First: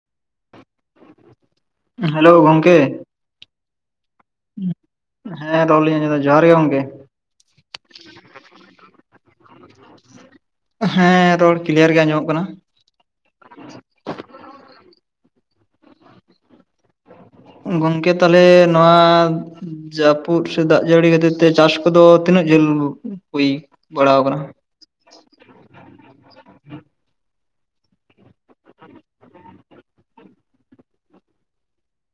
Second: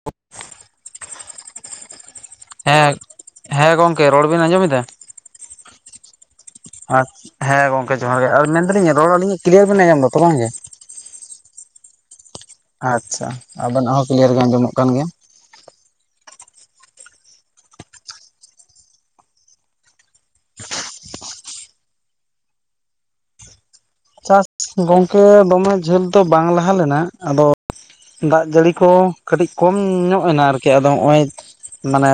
[inaudible] Hello ᱜᱚᱝᱠᱮ ᱦᱮᱸ ᱦᱮᱸ ᱜᱚᱝᱠᱮ ᱨᱚᱲ ᱵᱤᱱ ᱟᱸᱡᱚᱢ ᱮᱫᱟ? ᱦᱮᱸ ᱨᱚᱲᱞᱤᱧ ᱟᱡᱚᱢᱫᱟ ᱡᱚᱦᱟᱨ ᱜᱮ ᱜᱚᱝᱠᱮ ᱟᱪ ᱦᱮ ᱜᱚᱝᱠᱮ ᱡᱚᱦᱟᱨ ᱜᱮ ᱟᱨ ᱢᱮᱱᱫᱟᱞᱤᱧᱟ ᱨᱚᱲ ᱟᱞᱤᱧᱟᱜ ᱠᱞᱤᱭᱟᱨ ᱵᱮᱱ ᱟᱸᱡᱚᱢ ᱫᱟ ᱛᱚ ᱵᱟᱝ ᱜᱮ ᱦᱮᱸ ᱨᱚᱲ ᱠᱤᱞᱤᱭᱟᱨ ᱜᱮ ᱟᱸᱚᱢᱚᱜ ᱠᱟᱱᱟ ᱟᱪᱪᱷᱟ ᱟᱵᱮᱱᱟᱜ ᱦᱚᱸ ᱠᱤᱞᱤᱭᱟᱨ ᱜᱮ ᱟᱸᱡᱚᱢᱚᱜ ᱠᱟᱱ ᱜᱮᱭᱟ ᱜᱚᱝᱠᱮ ᱛᱟᱦᱚᱞᱮ ᱱᱚᱣᱟ ᱡᱟᱹᱯᱩᱫ ᱥᱮ ᱫᱟᱜ ᱡᱟᱹᱲᱤ ᱠᱷᱟᱹᱛᱤᱨ ᱛᱮ ᱪᱟᱥ ᱠᱚᱫᱚ ᱛᱤᱱᱟᱹᱜ ᱡᱷᱟᱹᱞ ᱦᱩᱭ ᱵᱟᱲᱟ ᱟᱠᱟᱱᱟ ᱪᱟᱥ ᱾ ᱜᱚᱝᱠᱮ ᱫᱚᱢᱮ ᱡᱷᱟᱹᱞ ᱫᱚ ᱵᱟᱝ ᱞᱟᱦᱟ ᱞᱮᱱᱟ ᱟᱫᱚ ᱫᱟᱜ ᱡᱟᱹᱲᱤ ᱠᱚ ᱠᱟᱹᱴᱤᱡ ᱠᱚᱢ ᱧᱚᱜ ᱮᱱᱟ ᱟᱨᱠᱤ ᱟᱫᱚ ᱱᱚᱜ ᱚᱭ ᱢᱟᱱᱮ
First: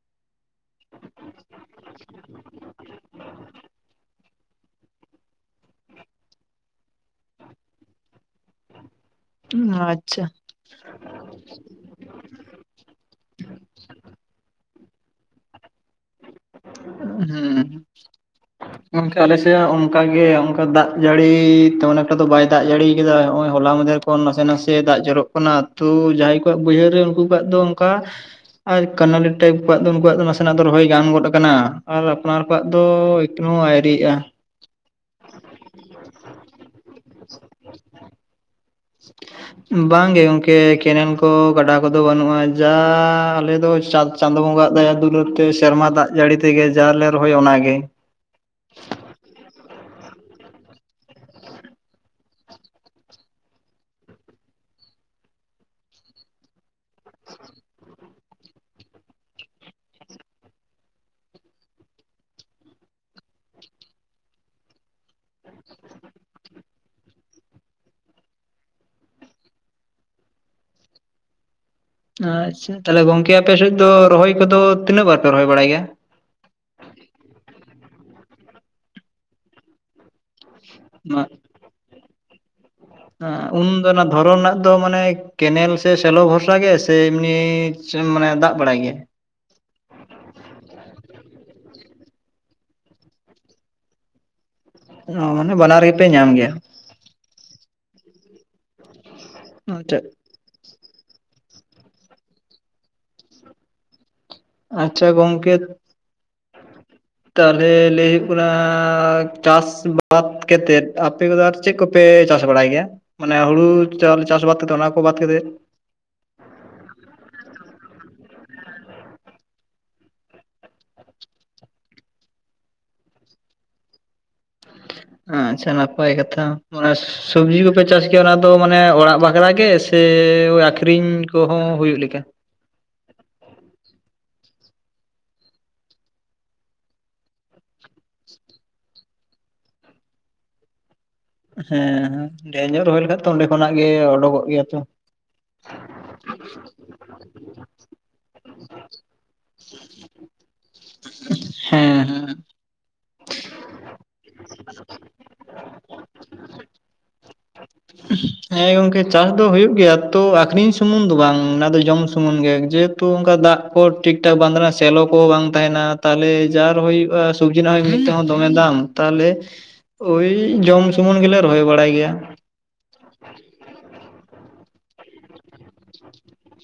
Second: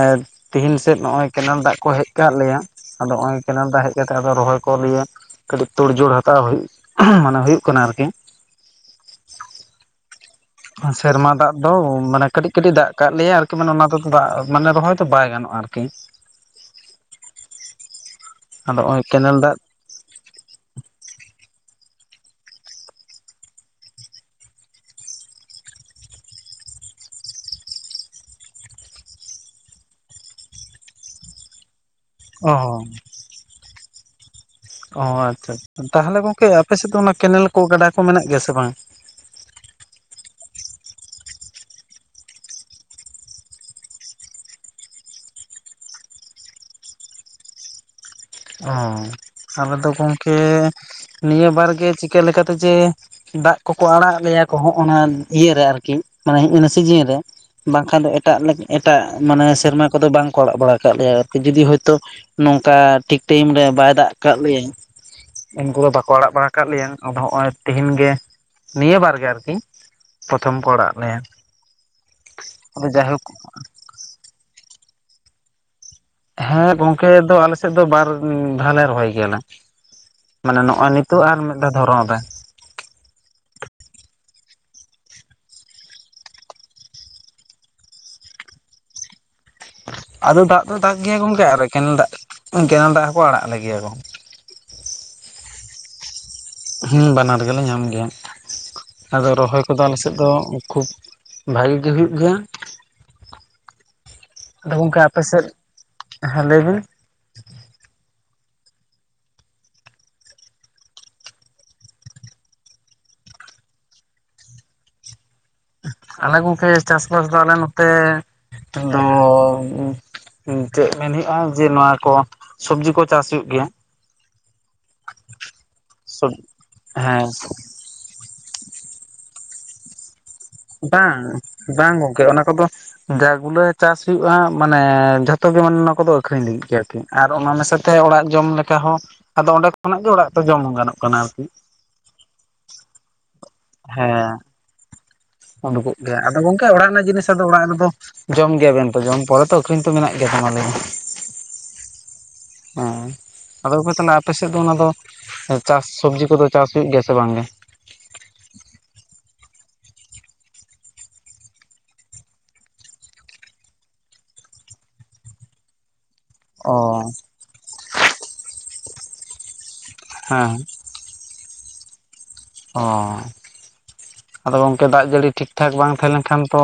ᱛᱤᱦᱤᱧ ᱥᱮᱫ ᱱᱚᱜ ᱚᱭ ᱠᱮᱱᱮᱞ ᱫᱟᱜ ᱠᱚ ᱦᱮᱡ ᱟᱠᱟᱫ ᱞᱮᱭᱟ ᱟᱫᱚ ᱱᱚᱜ ᱚᱚᱭ ᱠᱮᱱᱮᱞ ᱫᱟᱜ ᱦᱮᱡ ᱠᱟᱛᱮᱜ ᱨᱚᱦᱚᱭ ᱠᱚ ᱞᱤᱭᱮ ᱠᱟᱹᱴᱤᱡ ᱛᱳᱲᱡᱳᱲ ᱦᱟᱛᱟᱣ ᱦᱩᱭᱩᱜᱼᱟ ᱢᱟᱱᱮ ᱦᱩᱭᱩᱜ ᱠᱟᱱᱟ ᱟᱨᱠᱤ ᱟᱪᱪᱷᱟ ᱥᱮᱨᱢᱟ ᱫᱟᱜ ᱫᱚ ᱢᱟᱱᱮ ᱠᱟᱹᱴᱤᱡ ᱠᱟᱹᱴᱤᱡ ᱫᱟᱜ ᱠᱟᱜ ᱞᱮᱭᱟ ᱟᱨᱠᱤ ᱢᱟᱱᱮ ᱚᱱᱟ ᱫᱚ ᱫᱟᱜ ᱢᱟᱱᱮ ᱨᱚᱦᱚᱭ ᱫᱚ ᱵᱟᱭ ᱜᱟᱱᱚᱜᱼᱟ ᱟᱨᱠᱤ ᱟᱫᱚ ᱱᱚᱜᱼᱚᱭ ᱳᱸ ᱚᱱᱠᱟᱸ ᱟᱞᱮ ᱠᱮᱱᱮᱞ ᱥᱮ ᱫᱟᱜ ᱦᱚᱸ ᱚᱱᱠᱟ ᱜᱮ ᱚᱱᱠᱟ ᱫᱟᱜ ᱡᱟᱹᱲᱤ ᱛᱳᱚᱱᱠᱟ ᱫᱚ ᱵᱟᱭ ᱫᱟᱜ ᱡᱟᱹᱲᱤ ᱠᱟᱫᱟ ᱦᱚᱜᱼᱚᱭ ᱦᱚᱞᱟ ᱢᱟᱫᱷᱮᱨ ᱠᱷᱚᱱ ᱱᱟᱥᱮ ᱱᱟᱥᱮ ᱫᱟᱜ ᱡᱚᱨᱚᱜ ᱚᱱᱟ ᱟᱛᱩ ᱡᱟᱦᱟᱸᱭ ᱠᱚᱣᱟᱜ ᱵᱟᱹᱭᱦᱟᱹᱲ ᱨᱮ ᱩᱱᱠᱩ ᱠᱚᱣᱟᱜ ᱫᱚ ᱚᱱᱠᱟ ᱟᱨ ᱠᱟᱱᱟᱞᱤ ᱴᱟᱭᱤᱯ ᱠᱚᱣᱟᱜ ᱫᱚ ᱩᱱᱠᱩᱣᱟᱜ ᱫᱚ ᱱᱟᱥᱮᱱᱟᱜ ᱫᱚ ᱨᱚᱦᱚᱭ ᱜᱟᱱ ᱜᱚᱫ ᱟᱠᱟᱱᱟ ᱟᱨ ᱟᱯᱱᱟᱨ ᱠᱚᱣᱟᱜ ᱚ ᱫᱚ ᱮᱠᱱᱚ ᱟᱭᱨᱤᱜᱼᱟ ᱚᱳ ᱟᱪᱪᱷᱟ ᱟᱪᱷᱟ ᱛᱟᱦᱚᱞᱮ ᱜᱚᱝᱠᱮ ᱟᱯᱮᱥᱮᱫ ᱫᱚ ᱚᱱᱟ ᱠᱮᱱᱮᱞ ᱠᱚ ᱜᱟᱰᱟ ᱠᱚ ᱢᱮᱱᱟᱜ ᱜᱮᱭᱟ ᱥᱮ ᱵᱟᱝ [unintelligible] ᱵᱟᱝ ᱜᱮ ᱜᱚᱝᱠᱮ ᱠᱮᱱᱮᱞ ᱠᱚ ᱜᱟᱰᱟ ᱠᱚᱫᱚ ᱵᱟᱹᱱᱩᱜᱼᱟ ᱡᱟ ᱟᱞᱮ ᱫᱚ ᱪᱟ ᱪᱟᱸᱫᱳ ᱵᱚᱸᱜᱟᱜ ᱫᱟᱭᱟ ᱫᱩᱞᱟᱹᱲ ᱛᱮ ᱥᱮᱨᱢᱟ ᱫᱟᱜ ᱡᱟᱹᱲᱤ ᱛᱮᱜᱮ ᱡᱟᱞᱮ ᱨᱚᱦᱚᱭ ᱚᱱᱟᱜᱮ ᱦᱳ ᱟᱞᱮ ᱫᱚ ᱜᱚᱢᱠᱮ ᱱᱤᱭᱟᱹ ᱵᱟᱨ ᱜᱮ ᱪᱤᱠᱟᱹ ᱞᱮᱠᱟᱛᱮ ᱡᱮ ᱫᱟᱜ ᱠᱚᱠᱚ ᱟᱲᱟᱜ ᱞᱮᱭᱟ ᱠᱚ ᱦᱚᱜ ᱚᱱᱟ ᱤᱭᱟᱹᱨᱮ ᱟᱨᱠᱤ ᱢᱟᱱᱮ ᱥᱤᱡᱤᱱ ᱨᱮ ᱵᱟᱝᱠᱷᱟᱱ ᱫᱚ ᱮᱴᱟᱜ ᱮᱴᱟᱜ ᱢᱟᱱᱮ ᱥᱮᱨᱢᱟ ᱠᱚᱫᱚ ᱵᱟᱝᱠᱚ ᱟᱲᱟᱜ ᱵᱟᱲᱟ ᱠᱟᱫ ᱞᱮᱭᱟ ᱟᱨᱠᱤ ᱡᱩᱫᱤ ᱦᱳᱭᱛᱳ ᱱᱚᱝᱠᱟ ᱴᱷᱤᱠ ᱴᱟᱭᱤᱢ ᱨᱮ ᱵᱟᱭ ᱫᱟᱜ ᱠᱟᱫ ᱞᱮᱭᱟ ᱩᱱᱠᱩ ᱦᱚᱸ ᱵᱟᱠᱚ ᱟᱲᱟᱜ ᱵᱟᱲᱟ ᱠᱟᱜ ᱞᱮᱭᱟ ᱟᱨ ᱱᱚᱦᱚᱤ ᱛᱮᱦᱮᱧ ᱜᱮ ᱱᱤᱭᱟᱹ ᱵᱟᱨ ᱜᱮ ᱟᱨᱠᱤ ᱯᱨᱚᱛᱷᱚᱢ ᱠᱚ ᱚᱲᱟᱜ ᱞᱮᱭᱟ ᱟᱪᱪᱷᱟ ᱟᱫᱚ ᱛᱟᱦᱚᱞᱮ ᱡᱟᱭᱦᱳᱠ ᱜᱚᱝᱠᱮ ᱟᱯᱮᱥᱮᱫ ᱫᱚ ᱨᱚᱦᱚᱭ ᱠᱚᱫᱚ ᱛᱤᱱᱟᱹᱜ ᱵᱟᱨ ᱯᱮ ᱨᱚᱦᱚᱭ ᱵᱟᱲᱟᱭ ᱜᱮᱭᱟ ᱦᱮᱸ ᱜᱚᱝᱠᱮ ᱫᱚ ᱟᱞᱮᱥᱮᱫ ᱫᱚ ᱵᱟᱨ ᱫᱷᱟᱣ ᱞᱮ ᱨᱚᱦᱚᱭ ᱜᱮᱭᱟᱞᱮ ᱢᱟᱱᱮ ᱱᱚᱜᱼᱚᱭ ᱱᱤᱛᱳ ᱟᱨ ᱢᱤᱫ ᱫᱷᱟ ᱫᱷᱚᱨᱚᱱ ᱨᱮ ᱟᱸᱦ ᱩᱱᱫᱚ ᱚᱱᱟ ᱫᱷᱚᱨᱚᱱ ᱨᱮᱱᱟᱜ ᱫᱚ ᱢᱟᱱᱮ ᱠᱮᱱᱮᱞ ᱥᱮ ᱥᱮᱞᱚ ᱵᱷᱚᱨᱥᱟ ᱜᱮ ᱥᱮ ᱮᱢᱱᱤ ᱢᱟᱱᱮ ᱫᱟᱜ ᱵᱟᱲᱟᱭ ᱜᱮᱭᱟ᱾ ᱟᱫᱚ ᱫᱟᱜ ᱫᱚ ᱫᱟᱜ ᱜᱮᱭᱟ ᱜᱚᱢᱠᱮ ᱠᱮᱱᱮᱞ ᱫᱟᱜ ᱠᱮᱱᱮᱞ ᱫᱟᱜ ᱦᱚᱸᱠᱚ ᱟᱲᱟᱜ ᱞᱮᱜᱮᱭᱟ ᱠᱚ ᱳᱷ ᱢᱟᱱᱮ ᱵᱟᱱᱟᱨ ᱜᱮᱯᱮ ᱧᱟᱢ ᱜᱮᱭᱟ ᱦᱮᱸ ᱵᱟᱱᱟᱨ ᱜᱮᱞᱮ ᱧᱟᱢ ᱜᱮᱭᱟ ᱟᱫᱚ ᱨᱚᱦᱚᱭ ᱠᱚᱫᱚ ᱟᱪᱪᱷᱟ ᱟᱞᱮᱥᱮᱫ ᱫᱚ ᱩᱠᱷᱩᱵ ᱵᱷᱟᱜᱮ ᱜᱮ ᱦᱩᱭᱩᱜ ᱜᱮᱭᱟ ᱟᱫᱚ ᱜᱚᱝᱠᱮ ᱟᱪᱪᱷᱟ ᱟᱯᱮ ᱥᱮᱫ ᱜᱚᱝᱠᱮ ᱦᱮᱸ ᱞᱟᱹᱭ ᱵᱤᱱ ᱛᱟᱦᱚᱞᱮ ᱞᱟᱹᱭ ᱦᱩᱭᱩᱜ ᱠᱟᱱᱟ ᱪᱟᱥ ᱵᱟᱫᱽ ᱠᱟᱛᱮᱫ ᱟᱯᱮ ᱠᱚᱫᱚ ᱟᱨ ᱪᱮᱫ ᱠᱚᱯᱮ ᱪᱟᱥ ᱵᱟᱲᱟᱭ ᱜᱮᱭᱟ ᱢᱟᱱᱮ ᱦᱩᱲᱩ ᱪᱟᱣᱞᱮ ᱪᱟᱥ ᱵᱟᱫ ᱠᱟᱛᱮ ᱚᱱᱟ ᱠᱚ ᱵᱟᱫ ᱠᱟᱛᱮ ᱟᱞᱮ ᱜᱚᱝᱠᱮ ᱪᱟᱥᱵᱟᱥ ᱫᱚ ᱟᱞᱮ ᱱᱚᱛᱮ ᱫᱚ ᱪᱮᱫ ᱢᱮᱱ ᱦᱩᱭᱩᱜᱼᱟ ᱡᱮ ᱱᱚᱣᱟ ᱠᱚ ᱥᱚᱵᱡᱤ ᱠᱚ ᱪᱟᱥ ᱦᱩᱭᱩᱜ ᱜᱮᱭᱟ ᱟᱪᱪᱷᱟ ᱱᱟᱯᱟᱭ ᱠᱟᱛᱷᱟ ᱢᱟᱱᱮ ᱦᱮᱸ ᱥᱚᱵᱡᱤ ᱠᱚ ᱯᱮ ᱪᱟᱥ ᱜᱮᱭᱟ ᱚᱱᱟ ᱫᱚ ᱢᱟᱱᱮ ᱚᱲᱟᱜ ᱵᱟᱜᱽᱨᱟ ᱜᱮ ᱥᱮ ᱵᱟᱝ ᱟᱠᱷᱨᱤᱧ ᱠᱚᱦᱚᱸ ᱵᱟᱝ ᱦᱩᱭᱩᱜ ᱞᱮᱠᱟ? ᱜᱚᱝᱠᱮ ᱚᱱᱟ ᱠᱚᱫᱚ ᱡᱟ ᱜᱩᱞᱟᱹ ᱪᱟᱥ ᱦᱩᱭᱩᱜᱼᱟ ᱢᱟᱱᱮ ᱡᱷᱚᱛᱚ ᱜᱮ ᱢᱟᱱᱮ ᱱᱚᱣᱟ ᱠᱚᱫᱚ ᱟᱠᱷᱨᱤᱧ ᱞᱟᱹᱜᱤᱫᱤ ᱜᱮ ᱟᱨᱠᱤ ᱟᱨ ᱚᱱᱟ ᱢᱮᱥᱟᱛᱮ ᱚᱲᱟᱜ ᱡᱚᱢ ᱞᱮᱠᱟᱦ ᱟᱫᱚ ᱚᱸᱰᱮ ᱠᱷᱚᱱᱟᱜ ᱜᱮ ᱚᱲᱟᱜ ᱫᱚ ᱡᱚᱢ ᱜᱟᱱᱚᱜ ᱠᱟᱱᱟ ᱟᱨᱠᱤ ᱦᱮᱸ ᱧᱚᱜ ᱨᱚᱦᱚᱭ ᱞᱮᱠᱷᱟ ᱛᱚ ᱚᱸᱰᱮ ᱠᱷᱚᱱᱟᱜ ᱜᱮ ᱦᱮᱸ ᱚᱰᱩᱠᱚᱜ ᱜᱮᱭᱟ ᱛᱚ ᱩᱰᱩᱠᱚᱜ ᱜᱮᱭᱟ ᱟᱫᱚ ᱜᱚᱝᱠᱮ ᱚᱲᱟᱜ ᱨᱮᱱᱟᱜ ᱡᱤᱱᱤᱥ ᱟᱫᱚ ᱚᱲᱟᱜ ᱨᱮᱫᱚ ᱡᱚᱢ ᱜᱮᱭᱟᱵᱮᱱ ᱛᱚ ᱡᱚᱢ ᱯᱚᱨᱮ ᱛᱚ ᱟᱹᱠᱷᱨᱤᱧ ᱛᱚ ᱢᱮᱱᱟᱜ ᱜᱮ ᱛᱳ ᱞᱟᱹᱭ ᱦᱮᱸ ᱦᱮᱸ ᱦᱮᱸ ᱟᱫᱚ ᱛᱟᱦᱚᱞᱮ ᱟᱯᱮᱥᱮᱫ ᱫᱚ ᱚᱱᱟ ᱫᱚ ᱪᱟᱥ ᱥᱚᱵᱡᱤ ᱠᱚᱫᱚ ᱪᱟᱥ ᱦᱩᱭᱩᱜ ᱜᱮᱭᱟ ᱥᱮ ᱵᱟᱝᱜᱮ [inaudible] ᱦᱮᱸ ᱜᱚᱝᱠᱮ ᱪᱟᱥ ᱫᱚ ᱦᱩᱭᱩᱜ ᱜᱮᱭᱟ ᱛᱚ ᱟᱠᱷᱨᱤᱧ ᱥᱩᱢᱩᱝ ᱫᱚ ᱵᱟᱝ ᱚᱱᱟ ᱫᱚ ᱡᱚᱢ ᱥᱩᱢᱩᱝ ᱜᱮ ᱡᱮ ᱛᱩ ᱚᱱᱠᱟ ᱫᱟᱜ ᱠᱚ ᱴᱷᱤᱠ ᱴᱷᱟᱠ ᱵᱟᱝ ᱛᱟᱦᱱᱟ ᱥᱮᱞᱚ ᱠᱚᱦᱚᱸ ᱵᱟᱝ ᱛᱟᱦᱮᱱᱟ ᱛᱟᱦᱚᱞᱮᱼᱼ ᱡᱟᱨ ᱚ ᱦᱩᱭᱩᱜᱼᱟ ᱥᱚᱵᱡᱤ ᱨᱮᱱᱟᱜ ᱛᱮᱦᱚᱸ ᱫᱚᱢᱮ ᱫᱟᱢ ᱛᱟᱦᱚᱞᱮ ᱳᱭ ᱦᱮᱸ ᱡᱚᱢ ᱡᱮᱢᱚᱱ ᱜᱮᱞᱮ ᱨᱚᱦᱚᱭ ᱵᱟᱲᱟᱭ ᱜᱮᱭᱟ᱾ ᱚᱷ ᱟᱫᱚ ᱜᱚᱝᱠᱮ ᱫᱟᱜ ᱡᱟᱹᱲᱤ ᱴᱷᱤᱠᱴᱷᱟᱠ ᱵᱟᱝ ᱛᱟᱦᱮᱸ ᱞᱮᱱᱠᱷᱟᱱ ᱛᱚ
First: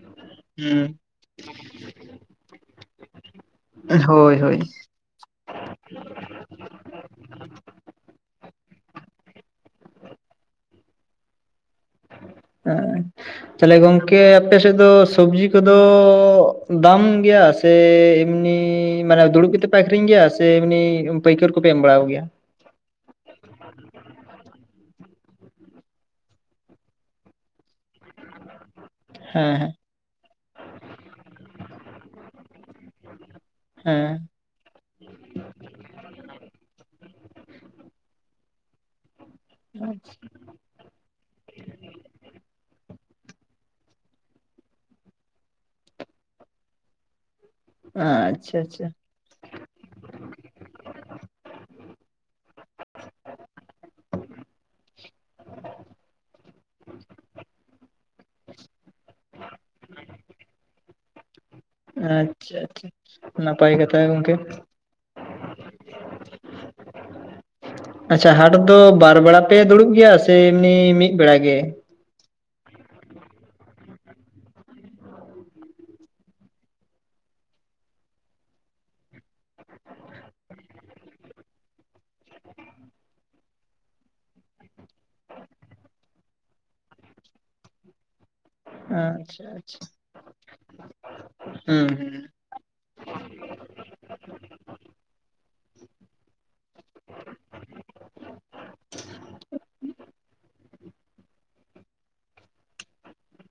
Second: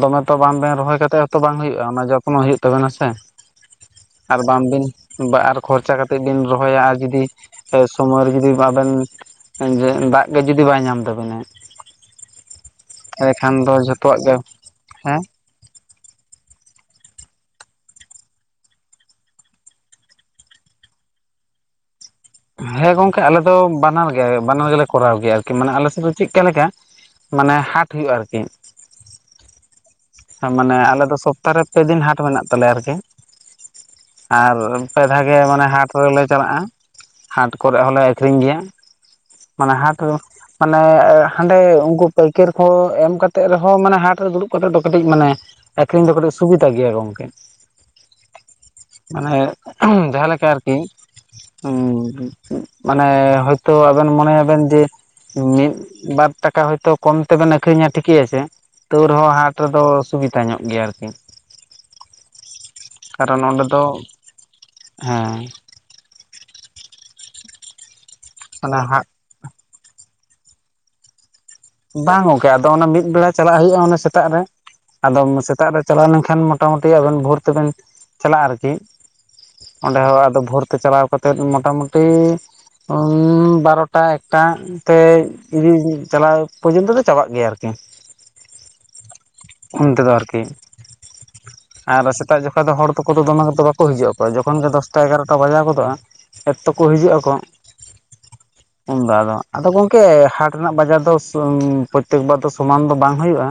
ᱫᱚᱢᱮ ᱛᱚ ᱵᱟᱝ ᱵᱮᱱ ᱦᱩᱸ ᱨᱚᱦᱚᱭ ᱠᱟᱛᱮ ᱦᱚᱸᱛᱚ ᱵᱟᱝ ᱦᱩᱭᱩᱜᱼᱟ ᱚᱱᱟ ᱡᱚᱠᱷᱚᱱᱳ ᱦᱳ ᱛᱟᱵᱮᱱᱟ ᱥᱮ ᱦᱳᱭ ᱟᱨ ᱦᱳᱭ ᱵᱟᱝᱵᱤᱱ ᱵᱟ ᱟᱨ ᱠᱷᱚᱨᱪᱟ ᱠᱟᱛᱮᱜ ᱵᱮᱤᱱ ᱨᱚᱦᱚᱭᱟ ᱡᱩᱫᱤ ᱥᱚᱢᱚᱭ ᱨᱮ ᱡᱩᱫᱤ ᱟᱵᱮᱱ ᱫᱟᱜ ᱜᱮ ᱡᱩᱫᱤ ᱵᱟᱭ ᱧᱟᱢ ᱛᱟᱵᱤᱱᱟ ᱫᱚ ᱦᱷ--ᱛᱟᱦᱚᱞᱮ ᱡᱷᱚᱛᱚᱣᱟᱜ ᱜᱚᱝᱠᱮ ᱜᱮ ᱟᱯᱮ ᱥᱮᱫ ᱫᱚ ᱦᱮᱸ ᱥᱚᱵᱡᱤ ᱛᱚ ᱫᱚ ᱫᱟᱢ ᱜᱭᱟ ᱥᱮ ᱮᱢᱱᱤ ᱢᱟᱱᱮ ᱫᱩᱲᱩᱵ ᱠᱮᱛᱮᱜᱼᱼ ᱯᱮ ᱟᱹᱠᱷᱨᱤᱧ ᱜᱤᱭᱟ ᱥᱮ ᱮᱢᱱᱤ‌ ᱯᱟᱹᱭᱠᱟᱹᱨᱤ ᱠᱚᱯᱮ ᱮᱢ ᱵᱟᱲᱟᱣ ᱠᱚ ᱜᱮᱭᱟ? ᱦᱮᱸ ᱜᱚᱝᱠᱮ ᱟᱞᱮ ᱫᱚ ᱵᱟᱱᱟᱨ ᱜᱮ ᱵᱟᱱᱟᱨ ᱜᱮᱞᱮ ᱠᱚᱨᱟᱣ ᱜᱮᱭᱟ ᱟᱨᱠᱤ ᱢᱟᱱᱮ ᱟᱞᱮ ᱥᱮᱫ ᱫᱚ ᱪᱤᱫᱠᱟ‌ ᱞᱮᱠᱟ ᱢᱟᱱᱮ ᱦᱟᱴ ᱦᱩᱭᱩᱜ-ᱟ ᱟᱨ ᱠᱤ᱾ ᱦᱮᱸ ᱦᱮᱸ᱾ ᱟᱸ ᱢᱟᱱᱮ ᱟᱞᱮ ᱫᱚ ᱥᱚᱯᱛᱟ ᱨᱮ ᱯᱮ ᱫᱤᱱ ᱦᱟᱴ ᱢᱮᱱᱟᱜ ᱛᱟᱞᱮᱭᱟ ᱟᱨᱠᱤ᱾ ᱦᱮᱸ᱾ ᱟᱨ ᱯᱮ ᱫᱷᱟᱣ ᱜᱮ ᱢᱟᱱᱮ ᱦᱟᱴ ᱨᱮᱞᱮ ᱪᱟᱞᱟᱜ-ᱟ᱾ ᱦᱟᱴ ᱠᱚᱨᱮᱜ ᱦᱚᱸᱞᱮ ᱟᱹᱠᱷᱨᱤᱧ ᱜᱮᱭᱟ ᱢᱟᱱᱮ ᱦᱟᱴ ᱦᱮᱸ ᱨᱮ ᱢᱟᱱᱮ ᱮ ᱦᱟᱸᱰᱮ ᱩᱱᱠᱩ ᱯᱟᱹᱭᱠᱟᱹᱨᱤ ᱠᱚ ᱮᱢ ᱠᱟᱛᱮᱜ ᱨᱮᱦᱚᱸ ᱢᱟᱱᱮ ᱦᱟᱴ ᱨᱮ ᱫᱩᱲᱩᱵ ᱠᱟᱛᱮᱜ ᱫᱚᱼᱼ ᱠᱟᱹᱴᱤᱡ ᱢᱟᱱᱮ ᱟᱹᱠᱷᱨᱤᱧ ᱫᱚ ᱠᱟᱹᱴᱤᱡ ᱥᱩᱵᱤᱫᱟ ᱜᱮᱭᱟ ᱜᱚᱝᱠᱮ᱾ ᱟᱪᱪᱷᱟ ᱟᱪᱪᱷᱟ᱾ ᱢᱟᱱᱮ ᱡᱟᱦᱟᱸ ᱞᱮᱠᱟ ᱟᱨ ᱠᱤᱼᱼ ᱩᱸ ᱢᱟᱱᱮ ᱦᱳᱭᱛᱚ ᱟᱵᱮᱱ ᱢᱚᱱᱮ ᱭᱟᱵᱮᱱ ᱡᱮᱼᱼ ᱢᱤᱫ ᱵᱟᱨ ᱴᱟᱠᱟ ᱦᱳᱭᱛᱚ ᱠᱚᱢ ᱛᱮᱵᱮᱱ ᱟᱹᱠᱷᱨᱤᱧᱟ ᱴᱷᱤᱠᱮ ᱟᱪᱷᱮ ᱛᱟᱹᱣ ᱨᱮᱦᱚᱸ ᱦᱟᱴᱼᱼ ᱨᱮᱫᱚ ᱥᱩᱵᱤᱛᱟ ᱧᱚᱜ ᱜᱮᱭᱟ ᱟᱨᱠᱤ᱾ ᱟᱸᱪᱪᱷᱟ ᱟᱪᱷᱟ ᱠᱟᱨᱚᱱ ᱚᱸᱰᱮ ᱱᱟᱯᱟᱭ ᱫᱚ ᱠᱟᱛᱷᱟ ᱜᱚᱝᱠᱮ᱾ ᱦᱮᱸ [inaudible] ᱟᱪᱪᱷᱟ ᱦᱟᱴ ᱫᱚ ᱚᱱᱟ ᱦᱟᱜ ᱵᱟᱨ ᱵᱮᱲᱟᱼᱼ ᱯᱮ ᱫᱩᱲᱩᱵ ᱜᱮᱭᱟ ᱥᱮ ᱮᱢᱱᱤ ᱢᱤᱫ ᱵᱮᱲᱟ ᱜᱮ? ᱵᱟᱝ ᱜᱚᱝᱠᱮ ᱟᱫᱚ ᱚᱱᱮ ᱢᱤᱫ ᱵᱮᱲᱟ ᱪᱟᱞᱟᱜ ᱦᱩᱭᱩᱜ-ᱟ ᱚᱱᱮ ᱥᱮᱛᱟᱜ ᱨᱮ᱾ ᱟᱫᱚᱢ ᱥᱮᱛᱟᱜ ᱨᱮ ᱪᱟᱞᱟᱣ ᱞᱮᱱᱠᱷᱟᱱ ᱢᱚᱴᱟᱼᱢᱩᱴᱤ ᱟᱵᱮᱱ ᱵᱷᱳᱨ ᱛᱮᱵᱮᱱ ᱪᱟᱞᱟᱜ-ᱟ ᱟᱨ ᱠᱤ᱾ ᱚᱸᱰᱮ ᱦᱚᱸ ᱟᱫᱚ ᱵᱷᱳᱨ ᱛᱮ ᱪᱟᱞᱟᱣ ᱠᱟᱛᱮᱫ ᱢᱚᱴᱟᱼᱢᱩᱴᱤ ᱩᱸ ᱵᱟᱨᱚ ᱴᱟ ᱮᱠᱴᱟ ᱛᱮ ᱡᱩᱫᱤ ᱤᱸ ᱪᱟᱞᱟᱣᱼᱼ ᱯᱚᱨᱡᱚᱱᱛᱚ ᱛᱮ ᱫᱚ ᱪᱟᱵᱟᱜ ᱜᱮᱭᱟ ᱟᱨ ᱠᱤ᱾ ᱟᱪᱪᱷᱟ᱾ ᱟᱪᱪᱷᱟ ᱩᱱ ᱛᱮᱫᱚ ᱟᱨᱠᱤ ᱦᱩᱸ ᱟᱨ ᱦᱩᱸ ᱥᱮᱛᱟᱜ ᱡᱚᱠᱼᱼ ᱚᱱᱠᱟ ᱫᱚ ᱦᱚᱲ ᱛᱚᱠᱚ ᱫᱚᱢᱮ ᱠᱚᱫᱚ ᱵᱟᱠᱚ ᱦᱤᱡᱩᱜ-ᱟ ᱠᱚ ᱡᱚᱠᱷᱚᱱ ᱜᱮ ᱫᱚᱥᱴᱟ ᱮᱜᱟᱨᱚ ᱴᱟ ᱵᱟᱡᱟᱣ ᱜᱚᱫᱚᱜ-ᱟ᱾ ᱮᱛ ᱛᱚ ᱠᱚ ᱦᱤᱡᱩᱜ-ᱟ ᱠᱚᱼᱼ [inaudible] ᱩᱱ ᱫᱚ ᱟᱫᱚ ᱟᱫᱚ ᱜᱚᱝᱠᱮ ᱦᱟᱴ ᱨᱮᱱᱟᱜ ᱵᱟᱡᱟᱨ ᱫᱚ ᱥᱚᱢ ᱯᱨᱚᱛᱮᱠ ᱵᱟᱨ ᱫᱚ ᱥᱚᱢᱟᱱ ᱫᱚ ᱵᱟᱝ ᱦᱩᱭᱩᱜ-ᱟ᱾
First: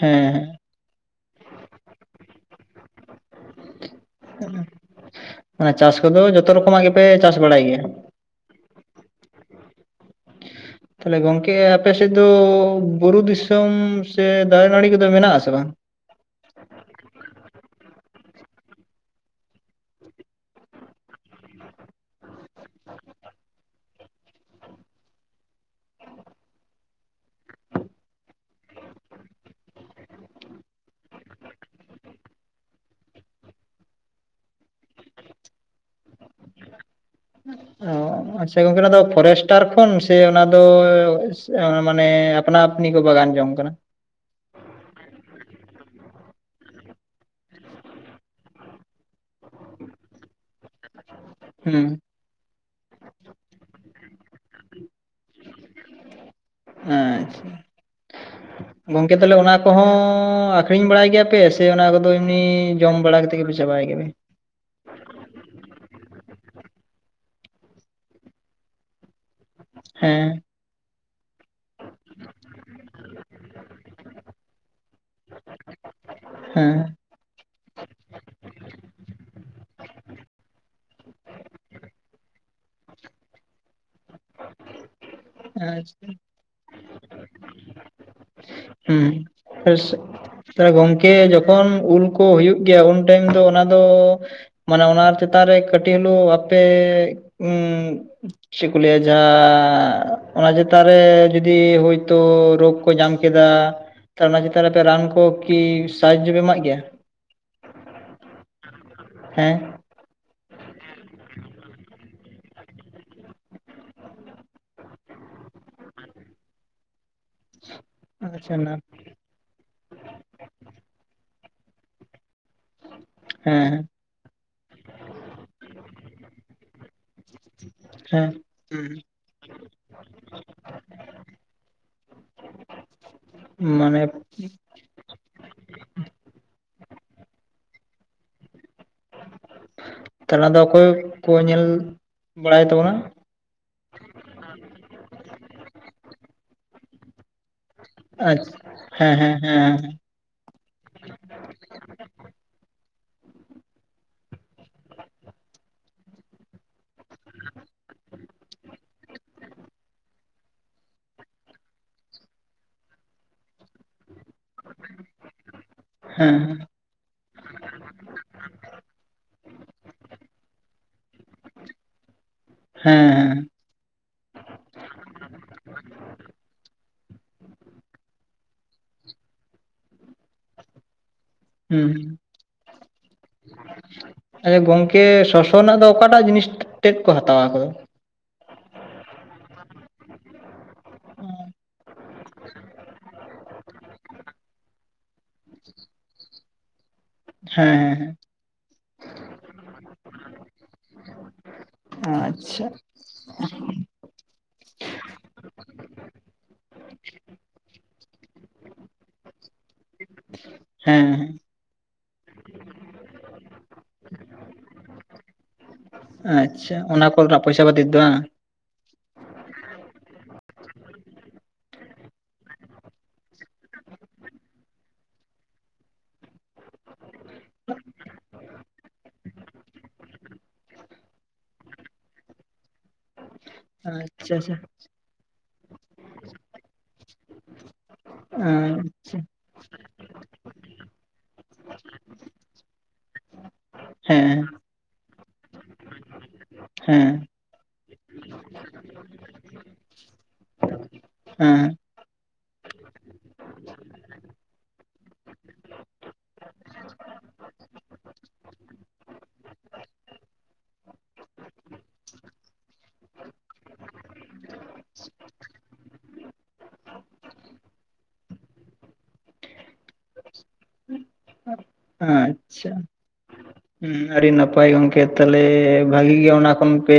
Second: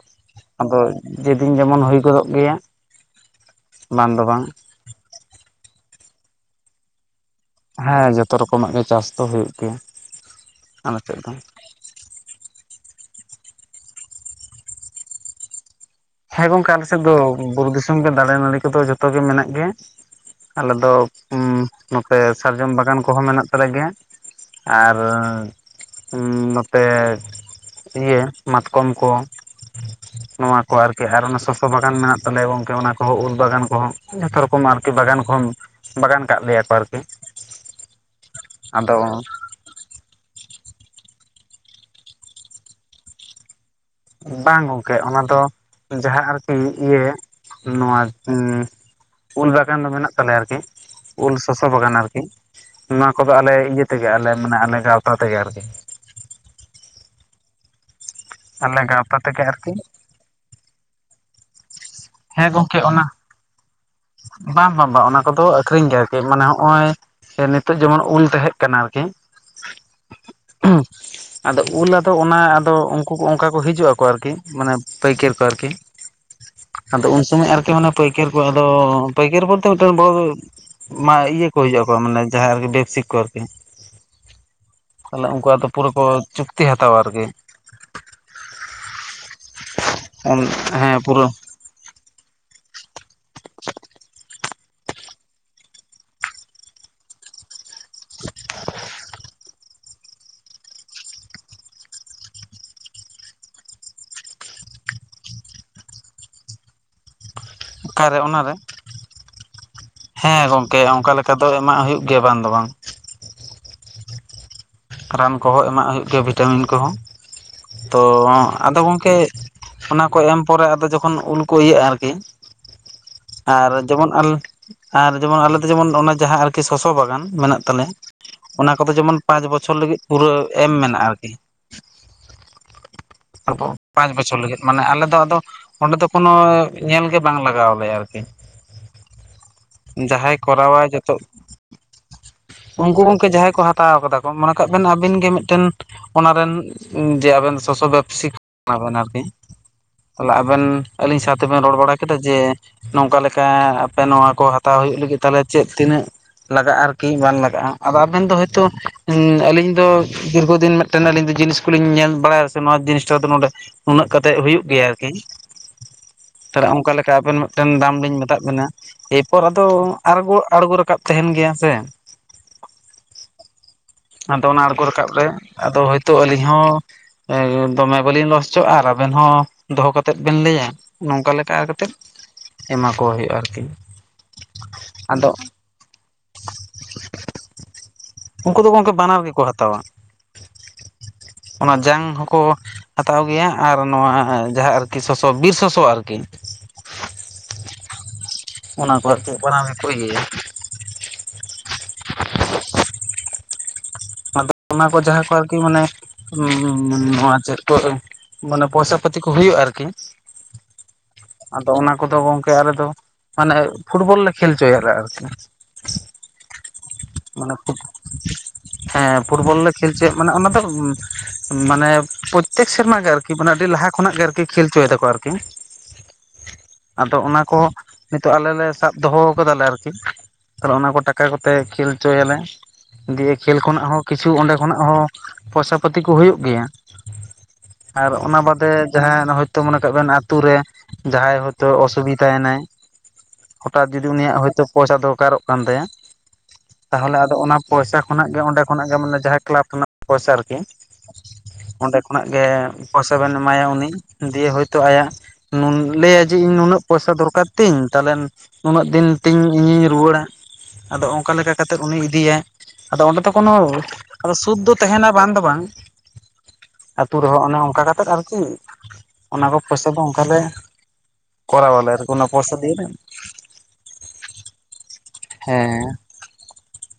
ᱦᱮᱸ ᱦᱮᱸ᱾ ᱟᱫᱚ ᱡᱮ ᱫᱤᱱ ᱡᱮᱢᱚᱱ ᱦᱩᱭ ᱜᱚᱫᱚᱜ ᱜᱮᱭᱟ ᱵᱟᱝ ᱫᱚ ᱵᱟᱝ᱾ ᱢᱟᱱᱮ ᱪᱟᱥ ᱠᱚᱫᱚ ᱡᱚᱛᱚ ᱨᱚᱠᱚᱢᱟᱜ ᱜᱤᱼᱼ ᱯᱮ ᱪᱟᱥ ᱵᱟᱲᱟᱭ ᱜᱮᱭᱟ? ᱦᱮᱸ ᱡᱚᱛᱚ ᱨᱚᱠᱚᱢᱟᱜ ᱜᱮ ᱪᱟᱥ ᱫᱚ ᱦᱚᱭᱚᱜ ᱜᱮᱭᱟ᱾ ᱟᱞᱮ ᱛᱟᱦᱞᱮ ᱥᱮᱫ ᱫᱚ ᱜᱚᱝᱠᱮ ᱟᱯᱮ ᱥᱮᱜ ᱫᱚ ᱵᱩᱨᱩ ᱫᱤᱥᱚᱢ ᱥᱮ ᱫᱟᱨᱮ ᱱᱟᱲᱤ ᱠᱚᱫᱚ ᱢᱮᱱᱟᱜ-ᱟ ᱥᱮ ᱵᱟᱝ? ᱦᱮᱸ ᱜᱚᱝᱠᱮ ᱟᱞᱮ ᱥᱮᱫ ᱫᱚ ᱵᱩᱨᱩ ᱫᱤᱥᱚᱢ ᱜᱮ ᱫᱟᱲᱮ ᱱᱟᱹᱲᱤ ᱠᱚᱫᱚ ᱡᱚᱛᱚ ᱜᱮ ᱢᱮᱱᱟᱜ ᱜᱮᱭᱟ᱾ ᱟᱞᱮ ᱫᱚ ᱩᱸ ᱱᱚᱛᱮ ᱥᱟᱨᱡᱚᱢ ᱵᱟᱜᱟᱱ ᱠᱚᱦᱚᱸ ᱢᱮᱱᱟᱜ ᱛᱟᱞᱮ ᱜᱮᱭᱟ᱾ ᱟᱨ ᱩᱸᱢ‌ ᱱᱚᱛᱮᱼᱼ ᱤᱭᱟᱹ ᱢᱟᱛᱠᱚᱢ ᱠᱚ ᱱᱚᱣᱟ ᱟᱨᱠᱤ ᱟᱨ ᱚᱱᱟ ᱥᱚᱥᱚ ᱵᱟᱜᱟᱱ ᱢᱮᱱᱟᱜ ᱛᱟᱞᱮᱭᱟ ᱜᱚᱝᱠᱮ ᱚᱱᱟ ᱠᱚᱦᱚᱸ ᱩᱞ ᱵᱟᱜᱟᱱ ᱠᱚᱦᱚᱸ, ᱡᱷᱚᱛᱚ ᱨᱚᱠᱚᱢ ᱟᱨᱠᱤ ᱵᱟᱜᱟᱱ ᱠᱚᱦᱚᱸ᱾ ᱵᱟᱜᱟᱱ ᱠᱟᱜ ᱞᱮᱭᱟ ᱠᱚ ᱟᱨᱠᱤ ᱚ, ᱟᱪᱪᱷᱟ ᱜᱚᱝᱠᱮ ᱚᱱᱟ ᱫᱚ ᱟᱫᱚ ᱯᱷᱚᱨᱮᱥᱴ ᱠᱟᱨ ᱠᱷᱚᱱ ᱥᱮ ᱚᱱᱟ ᱫᱚᱻᱮ‌ ᱥᱮ ᱚ ᱢᱟᱱᱮ ᱟᱯᱱᱟ ᱟᱹᱯᱱᱤ ᱠᱚ ᱵᱟᱜᱟᱱ ᱡᱚᱝ ᱠᱟᱱᱟ᱾ ᱵᱟᱝ ᱜᱚᱝᱠᱮ ᱚᱱᱟ ᱫᱚ ᱡᱟᱦᱟᱸ ᱟᱨᱠᱤ ᱤᱭᱟᱹ ᱱᱚᱣᱟ ᱩᱸ ᱩᱞ ᱵᱟᱜᱟᱱ ᱫᱚ ᱢᱮᱱᱟᱜ ᱛᱟᱞᱮᱭᱟ ᱟᱨᱠᱤ᱾ ᱩᱞ ᱥᱚᱥᱚ ᱦᱩᱸ ᱵᱟᱜᱟᱱ ᱟᱨᱠᱤ ᱱᱚᱶᱟ ᱠᱚᱫᱚ ᱟᱞᱮ ᱤᱭᱟᱹ ᱛᱮᱜᱮ ᱟᱞᱮ ᱢᱟᱱᱮ ᱟᱞᱮ ᱜᱟᱶᱛᱟ ᱛᱮᱜᱮ ᱟᱨᱠᱤ᱾ ᱟᱸᱪᱪᱷᱟ, ᱟᱞᱮ [inaudible] ᱜᱚᱝᱠᱮ ᱜᱟᱶᱛᱟ ᱛᱟᱦᱚᱞᱮ ᱛᱮᱜᱮ ᱚᱱᱟ ᱟᱨᱠᱤ ᱠᱚᱦᱚᱸᱟᱨᱼᱼ ᱟᱠᱷᱨᱤᱧ ᱵᱟᱲᱟᱭ ᱜᱮᱭᱟ ᱯᱮ ᱥᱮ ᱚᱱᱟ ᱠᱚᱫᱚ ᱮᱢᱱᱤ ᱦᱮᱸ ᱜᱚᱝᱠᱮ ᱡᱚᱢ ᱚᱱᱟ ᱵᱟᱲᱟ ᱠᱟᱛᱮᱜ ᱜᱮᱯᱮ‌ ᱪᱟᱵᱟᱭ ᱜᱮᱭᱟ ᱯᱮ? ᱵᱟᱝ ᱵᱟᱝ ᱵᱟᱝ ᱚᱱᱟ ᱠᱚᱫᱚ ᱟᱹᱠᱷᱨᱤᱧ ᱜᱮ ᱟᱨᱠᱤ ᱢᱟᱱᱮ ᱦᱚᱸᱜ-ᱚᱭᱼᱼ ᱡᱮ ᱱᱤᱛᱚᱜ ᱡᱮᱢᱚᱱ ᱩᱞ ᱛᱟᱦᱮᱸ ᱠᱟᱱᱟ ᱟᱨᱠᱤᱼᱼ ᱦᱮᱸ᱾ [unintelligible] ᱟᱫᱚ ᱩᱞ ᱟᱫᱚ ᱚᱱᱟ ᱟᱫᱚ ᱩᱱᱠᱩ ᱚᱱᱠᱟ ᱠᱚ ᱦᱤᱡᱩᱜ ᱟᱠᱚ ᱟᱨᱠᱤ ᱢᱟᱱᱮ ᱯᱟᱹᱭᱠᱟᱹᱨ ᱠᱚ ᱟᱨᱠᱤ [unintelligible] ᱟᱫᱚ ᱩᱱ ᱥᱚᱢᱚᱭ ᱟᱨᱠᱤ ᱢᱟᱱᱮ ᱯᱟᱹᱭᱠᱟᱹᱨ ᱠᱚ ᱟᱫᱚ ᱯᱟᱹᱭᱠᱟᱹᱨ ᱵᱚᱞᱛᱮ ᱢᱤᱫᱴᱮᱱ ᱢᱟ ᱤᱭᱟᱹ ᱠᱚ ᱦᱤᱡᱩᱜᱼᱟ ᱠᱚ ᱢᱟᱱᱮ ᱡᱟᱦᱟᱸ ᱟᱨᱠᱤ ᱵᱮᱯᱥᱤᱠ ᱠᱚ ᱟᱨᱠᱤ ᱛᱟᱦᱚᱞᱮ ᱩᱱᱠᱩᱣᱟᱜ ᱫᱚ ᱯᱩᱨᱟᱹ ᱠᱚ ᱟᱪᱪᱷᱟ ᱪᱩᱠᱛᱤ ᱦᱟᱛᱟᱣᱟ ᱟᱨᱠᱤ᱾ ᱦᱩᱸ ᱦᱮᱸ [unintelligible] ᱜᱚᱝᱠᱮ ᱯᱩᱨᱟᱹ ᱼᱼ ᱡᱚᱠᱷᱚᱱ ᱩᱞ ᱠᱚ ᱦᱩᱭᱩᱜ ᱜᱮᱭᱟ ᱩᱱ ᱴᱟᱭᱤᱢ ᱫᱚ ᱚᱱᱟ ᱫᱚ ᱢᱟᱱᱮ ᱚᱱᱟ ᱪᱮᱛᱟᱱ ᱨᱮ ᱠᱟᱹᱴᱤᱡ ᱦᱤᱞᱳᱜ ᱟᱯᱮ ᱪᱮᱫ ᱠᱩ ᱞᱟᱸᱭᱟ ᱡᱟ ᱚᱱᱟ ᱪᱮᱛᱟᱱ ᱨᱮ ᱡᱩᱫᱤ ᱦᱚᱳᱭᱛᱳ ᱨᱳᱜ ᱠᱚ ᱧᱟᱢ ᱠᱮᱫᱟ ᱛᱚ ᱚᱱᱟ ᱪᱮᱛᱟᱱ ᱨᱮ ᱟᱯᱮ ᱨᱟᱱ ᱠᱚ ᱠᱤ ᱥᱟᱦᱟᱡᱡᱚ ᱯᱮ ᱮᱢᱟᱜ ᱜᱮᱭᱟ᱾ ᱚᱠᱟᱨᱮ ᱚᱱᱟᱨᱮ ᱦᱮᱸ ᱦᱮᱸ ᱜᱚᱝᱠᱮ ᱚᱱᱠᱟ ᱞᱮᱠᱟ ᱫᱚ ᱮᱢᱟᱜ ᱦᱩᱭᱩᱜ ᱜᱮᱭᱟ ᱵᱟᱝ ᱫᱚ ᱵᱟᱝ ᱨᱟᱱ ᱠᱚᱦᱚᱸ ᱮᱢᱟᱜ ᱦᱩᱭᱩᱜ ᱜᱮᱭᱟ᱾ ᱵᱷᱤᱴᱟᱢᱤᱱ ᱠᱚᱦᱚᱸ ᱛᱚ ᱟᱪᱪᱷᱟ ᱟᱫᱚ ᱜᱚᱝᱠᱮ ᱚᱱᱟ ᱠᱚ ᱮᱢ ᱯᱚᱨᱮ ᱟᱫᱚ ᱡᱚᱠᱷᱚᱱ ᱩᱞ ᱠᱚ ᱤᱭᱟᱹᱜᱼᱟ ᱟᱨᱠᱤ, ᱟᱨ ᱦᱮᱸ ᱡᱮᱢᱚᱱ ᱟᱨ ᱡᱮᱢᱚᱱ ᱟᱞᱮ ᱫᱚ ᱡᱮᱢᱚᱱ ᱚᱱᱟ ᱡᱟᱦᱟᱸ ᱟᱨᱠᱤ ᱥᱚᱥᱚ ᱵᱟᱜᱟᱱ ᱢᱮᱱᱟᱜ ᱛᱟᱞᱮᱭᱟ ᱦᱮᱸ ᱚᱱᱟ ᱠᱚᱫᱚ ᱡᱮᱢᱚᱱ ᱯᱟᱸᱪ ᱵᱚᱪᱷᱚᱨ ᱯᱩᱨᱟᱹ ᱮᱢ ᱢᱮᱱᱟᱜᱼᱟ ᱟᱨᱠᱤ ᱢᱟᱱᱮ ᱵᱚᱪᱷᱚᱨ ᱞᱟᱹᱜᱤᱫ ᱢᱟᱱᱮ ᱟᱞᱮ ᱫᱚ ᱟᱫᱚ ᱚᱸᱰᱮ ᱫᱚ ᱠᱳᱱᱳ ᱧᱮᱞ ᱜᱮ ᱵᱟᱝ ᱞᱟᱜᱟᱣ ᱟᱞᱮᱭᱟ ᱟᱨᱠᱤ᱾ ᱡᱟᱦᱟᱸᱭ ᱛᱟᱞᱟ ᱫᱚ ᱚᱠᱚᱭ ᱠᱚᱨᱟᱭ ᱡᱚᱛᱚ ᱠᱚ ᱧᱮᱞ ᱵᱟᱲᱟᱭ ᱛᱟᱵᱚᱱᱟ ᱩᱱᱠᱩ ᱦᱚᱠᱤ ᱡᱟᱦᱟᱸᱭ ᱠᱚ ᱦᱟ ᱦᱟᱛᱟᱣ ᱠᱟᱫᱟ ᱠᱚ ᱢᱚᱱᱮ ᱠᱟᱜ ᱵᱮᱱ ᱟᱵᱤᱱ ᱜᱮ ᱢᱤᱫᱴᱮᱱ ᱚᱱᱟᱨᱮᱱ ᱡᱮ ᱟᱵᱮᱱ ᱥᱚᱥᱚ ᱵᱮᱯᱥᱤᱠ ᱠᱟᱱᱟᱵᱮᱱ ᱟᱪᱪᱷᱟ ᱦᱮᱸ ᱟᱨᱠᱤ ᱦᱮᱸ ᱦᱮᱸ [unintelligible] ᱛᱟᱦᱚᱞᱮ ᱟᱵᱮᱱ ᱟᱹᱞᱤᱧ ᱥᱟᱶᱛᱮ ᱵᱮᱱ ᱨᱚᱲ ᱵᱟᱲᱟ ᱠᱮᱫᱟ ᱡᱮ ᱱᱚᱝᱠᱟ ᱞᱮᱠᱟ ᱟᱯᱮ ᱱᱚᱣᱟ ᱠᱚ ᱦᱟᱛᱟᱣ ᱦᱩᱭᱩᱜ ᱞᱟᱹᱜᱤᱫ ᱛᱟᱦᱚᱞᱮ ᱪᱮᱫ ᱛᱤᱱᱟᱹᱜ ᱞᱟᱜᱟᱜᱼᱟ, ᱟᱨᱠᱤ ᱵᱟᱝ ᱞᱟᱜᱟᱜᱼᱟ? ᱟᱫᱚ ᱟᱵᱮᱱ ᱫᱚ ᱦᱚᱭᱛᱳ ᱦᱸ ᱟᱞᱤᱧ ᱫᱚ ᱫᱤᱨᱜᱷ ᱫᱤᱱ ᱢᱤᱫᱴᱮᱱ ᱟᱹᱞᱤᱧ ᱫᱚ ᱡᱤᱱᱤᱥ ᱠᱚᱞᱤᱧ ᱧᱮᱞ ᱵᱟᱲᱟᱭᱟ ᱥᱮ ᱱᱚᱶᱟ ᱡᱤᱱᱤᱥᱴᱟ ᱫᱚ ᱱᱚᱰᱮ ᱩᱱᱟᱹᱜ ᱠᱟᱛᱮᱜ ᱦᱩᱭᱩᱜ ᱜᱮᱭᱟ ᱟᱨᱠᱤ ᱦᱮᱸ ᱛᱟᱦᱚᱞᱮ ᱚᱱᱠᱟ ᱞᱮᱠᱟ ᱟᱵᱮᱱ ᱢᱤᱫᱴᱮᱱ ᱫᱟᱢ ᱞᱤᱧ ᱢᱮᱛᱟᱫ ᱵᱮᱱᱟ᱾ ᱮᱨᱯᱚᱨ ᱟᱫᱚ ᱟᱲᱜᱚ ᱟᱲᱜᱚ ᱨᱟᱠᱟᱵ ᱛᱟᱦᱮᱱ ᱜᱮᱭᱟ ᱥᱮ ᱦᱮᱸ ᱦᱮᱸ ᱟᱫᱚ ᱚᱱᱟ ᱟᱲᱜᱚ ᱨᱟᱠᱟᱵ ᱨᱮ ᱟᱫᱚ ᱦᱚᱭᱛᱳ ᱟᱹᱞᱤᱧ ᱦᱚᱸ ᱫᱚᱢᱮ ᱵᱟᱹᱞᱤᱧ ᱞᱚᱥ ᱦᱚᱪᱚᱜᱼᱟ, ᱟᱨ ᱟᱵᱮᱱ ᱦᱚᱸ ᱫᱚᱦᱚ ᱠᱟᱛᱮᱜ ᱵᱮᱱ ᱞᱟᱹᱭᱟ, ᱱᱚᱝᱠᱟ ᱞᱮᱠᱟ ᱠᱟᱛᱮᱫ ᱮᱢᱟ ᱠᱚ ᱦᱩᱭᱩᱜᱼᱟ ᱟᱨᱠᱤ ᱦᱩᱸ ᱜᱚᱝᱠᱮ ᱟᱫᱚ ᱥᱚᱥᱚ ᱨᱮᱱᱟᱜ ᱫᱚ ᱚᱠᱟᱴᱟᱜ ᱡᱤᱱᱤᱥ ᱛᱮᱫ ᱠᱚ ᱦᱟᱛᱟᱣᱟ ᱩᱱᱠᱩ ᱫᱚ ᱜᱚᱝᱠᱮ ᱵᱟᱱᱟᱨ ᱜᱮᱠᱚ ᱦᱟᱛᱟᱣᱟ ᱚᱱᱟ ᱡᱟᱝ ᱦᱚᱸᱠᱚ ᱦᱟᱛᱟᱣ ᱜᱮᱭᱟ ᱟᱨ ᱱᱚᱣᱟ ᱡᱟᱦᱟᱸ ᱟᱨᱠᱤ ᱥᱚᱥᱚ ᱵᱤᱨ ᱥᱚᱥᱚ ᱟᱨᱠᱤ ᱦᱮᱸ ᱚᱱᱟ ᱠᱚᱛᱮᱫ ᱵᱟᱱᱟ ᱦᱮᱠᱚᱭ ᱜᱮ ᱟᱪᱪᱷᱟ ᱟᱫᱚ ᱚᱱᱟ ᱠᱚ ᱡᱟᱦᱟᱸ ᱠᱚ ᱟᱨᱠᱤ ᱢᱟᱱᱮ [unintelligible] ᱱᱚᱣᱟ ᱪᱮᱫ ᱠᱚᱨᱮ? ᱢᱟᱱᱮ ᱯᱚᱭᱥᱟ ᱯᱟᱛᱤ ᱠᱚ ᱦᱩᱭᱩᱜᱼᱟ ᱟᱨᱠᱤ᱾ ᱦᱮᱸ ᱟᱫᱚ ᱚᱱᱟ ᱠᱚᱫᱚ ᱜᱚᱝᱠᱮ ᱟᱞᱮ ᱫᱚ ᱢᱟᱱᱮ ᱯᱷᱩᱴᱵᱚᱞ ᱞᱮ ᱠᱷᱮᱞ ᱦᱚᱪᱚᱭᱟᱞᱮ ᱟᱨᱠᱤ ᱟᱪᱪᱷᱟ ᱚᱱᱟ ᱠᱚᱨᱮᱱᱟᱜ ᱢᱟᱱᱮ ᱯᱚᱭᱥᱟ ᱯᱟᱛᱤ ᱫᱚ ᱵᱟᱝ? ᱦᱮᱸ ᱯᱷᱩᱴᱵᱚᱞ ᱞᱮ ᱠᱷᱮᱞ ᱦᱚᱪᱚᱭᱟ, ᱢᱟᱱᱮ ᱚᱱᱟ ᱫᱚ ᱢᱟᱱᱮ ᱯᱨᱚᱛᱮᱠ ᱥᱮᱨᱢᱟ ᱜᱮ ᱟᱨᱠᱤ ᱢᱟᱱᱮ ᱟᱹᱰᱤ ᱞᱟᱦᱟ ᱠᱷᱚᱱᱟᱜ ᱜᱮ ᱟᱨᱠᱤ ᱠᱷᱮᱞ ᱦᱚᱪᱚᱭᱮᱫᱟᱠᱚ ᱟᱨᱠᱤ [inaudible] ᱟᱫᱚ ᱚᱱᱟ ᱠᱚ ᱱᱤᱛᱚᱜ ᱟᱞᱮ ᱞᱮ ᱥᱟᱵ ᱫᱚᱦᱚ ᱠᱟᱫᱟᱞᱮ ᱟᱨᱠᱤ᱾ᱛᱟᱦᱚᱞᱮ ᱚᱱᱟ ᱠᱚ ᱴᱟᱠᱟ ᱠᱚᱛᱮ ᱠᱷᱮᱞ ᱦᱚᱪᱚᱭ ᱟᱞᱮ᱾ ᱫᱤᱭᱮ ᱠᱷᱮᱞ ᱠᱷᱚᱱᱟᱜ ᱦᱚᱸ ᱠᱤᱪᱷᱩ ᱟᱪᱪᱷᱟ ᱚᱸᱰᱮ ᱟᱪᱪᱷᱟ ᱠᱷᱚᱱᱟᱜ ᱦᱚᱸ ᱯᱚᱭᱥᱟ ᱯᱟᱛᱤ ᱠᱚ ᱦᱩᱭᱩᱜ ᱜᱮᱭᱟ ᱟᱨ ᱚᱱᱟ ᱵᱟᱫᱮ ᱟᱪᱪᱷᱟ ᱡᱟᱦᱟᱸ ᱛᱚ ᱢᱚᱱᱮ ᱠᱟᱜ ᱵᱮᱱ ᱟᱛᱳ ᱨᱮ ᱡᱟᱦᱟᱸᱭ ᱦᱚᱭᱛᱚ ᱚᱥᱩᱵᱤᱫᱟᱭᱱᱟᱭ ᱦᱚᱴᱟᱛ ᱡᱩᱫᱤ ᱩᱱᱤᱭᱟᱜ ᱦᱮᱸ ᱦᱚᱭᱛᱚ ᱯᱚᱭᱥᱟ ᱫᱚᱨᱠᱟᱨᱚᱜ ᱠᱟᱱ ᱛᱟᱭᱟ ᱦᱮᱸ ᱛᱟᱦᱚᱞᱮ ᱟᱫᱚ ᱚᱱᱟ ᱯᱚᱭᱥᱟ ᱠᱷᱚᱱᱟᱜ ᱜᱮ ᱚᱸᱰᱮ ᱠᱷᱚᱱᱟᱜ ᱜᱮ ᱢᱟᱱᱮ ᱡᱟᱦᱟᱸᱭ ᱠᱞᱟᱵᱽ ᱠᱷᱚᱱᱟᱜ ᱯᱚᱭᱥᱟ ᱟᱨᱠᱤ ᱦᱮᱸ ᱚᱸᱰᱮ ᱠᱷᱚᱱᱟᱜ ᱜᱮ ᱯᱚᱭᱥᱟ ᱵᱮᱱ ᱮᱢᱟᱭᱟ ᱩᱱᱤ ᱡᱚᱫᱤ ᱦᱳᱭᱛᱳ ᱟᱭᱟᱜ ᱱᱩᱠᱩ ᱟᱡᱤ ᱱᱩᱱᱟᱹᱜ ᱯᱚᱭᱥᱟ ᱫᱚᱨᱠᱟᱨ ᱛᱤᱧ ᱛᱟᱦᱚᱞᱮ ᱩᱱᱟᱹᱜ ᱫᱤᱱ ᱛᱤᱧ ᱤᱧᱤᱧ ᱨᱩᱣᱟᱹᱲᱟ ᱟᱫᱚ ᱚᱱᱠᱟ ᱞᱮᱠᱟ [inaudible] ᱤᱫᱤᱭᱮ ᱟᱫᱚ ᱚᱸᱰᱮ ᱫᱚ ᱠᱳᱱᱳ ᱥᱩᱫ ᱫᱚ ᱛᱮᱦᱮᱱᱟ ᱵᱟᱝ ᱫᱚ ᱵᱟᱝ ᱟᱛᱩ ᱨᱮᱦᱚᱸ ᱚᱱᱮ ᱚᱱᱠᱟ ᱠᱟᱛᱮᱫ ᱟᱨᱠᱤ ᱚᱱᱟ ᱠᱚ ᱯᱚᱭᱥᱟ ᱠᱚ ᱚᱱᱠᱟ ᱜᱮ ᱠᱚᱨᱟᱣ ᱟᱞᱮ ᱚᱱᱟ ᱟᱪᱪᱷᱟ ᱯᱚᱨᱥᱟᱫᱤᱱ ᱟᱹᱰᱤ ᱱᱟᱯᱟᱭ ᱜᱚᱝᱠᱮ ᱛᱟᱦᱞᱮ ᱵᱷᱟᱜᱤ ᱜᱮ ᱚᱱᱟ ᱠᱷᱚᱱ ᱯᱮ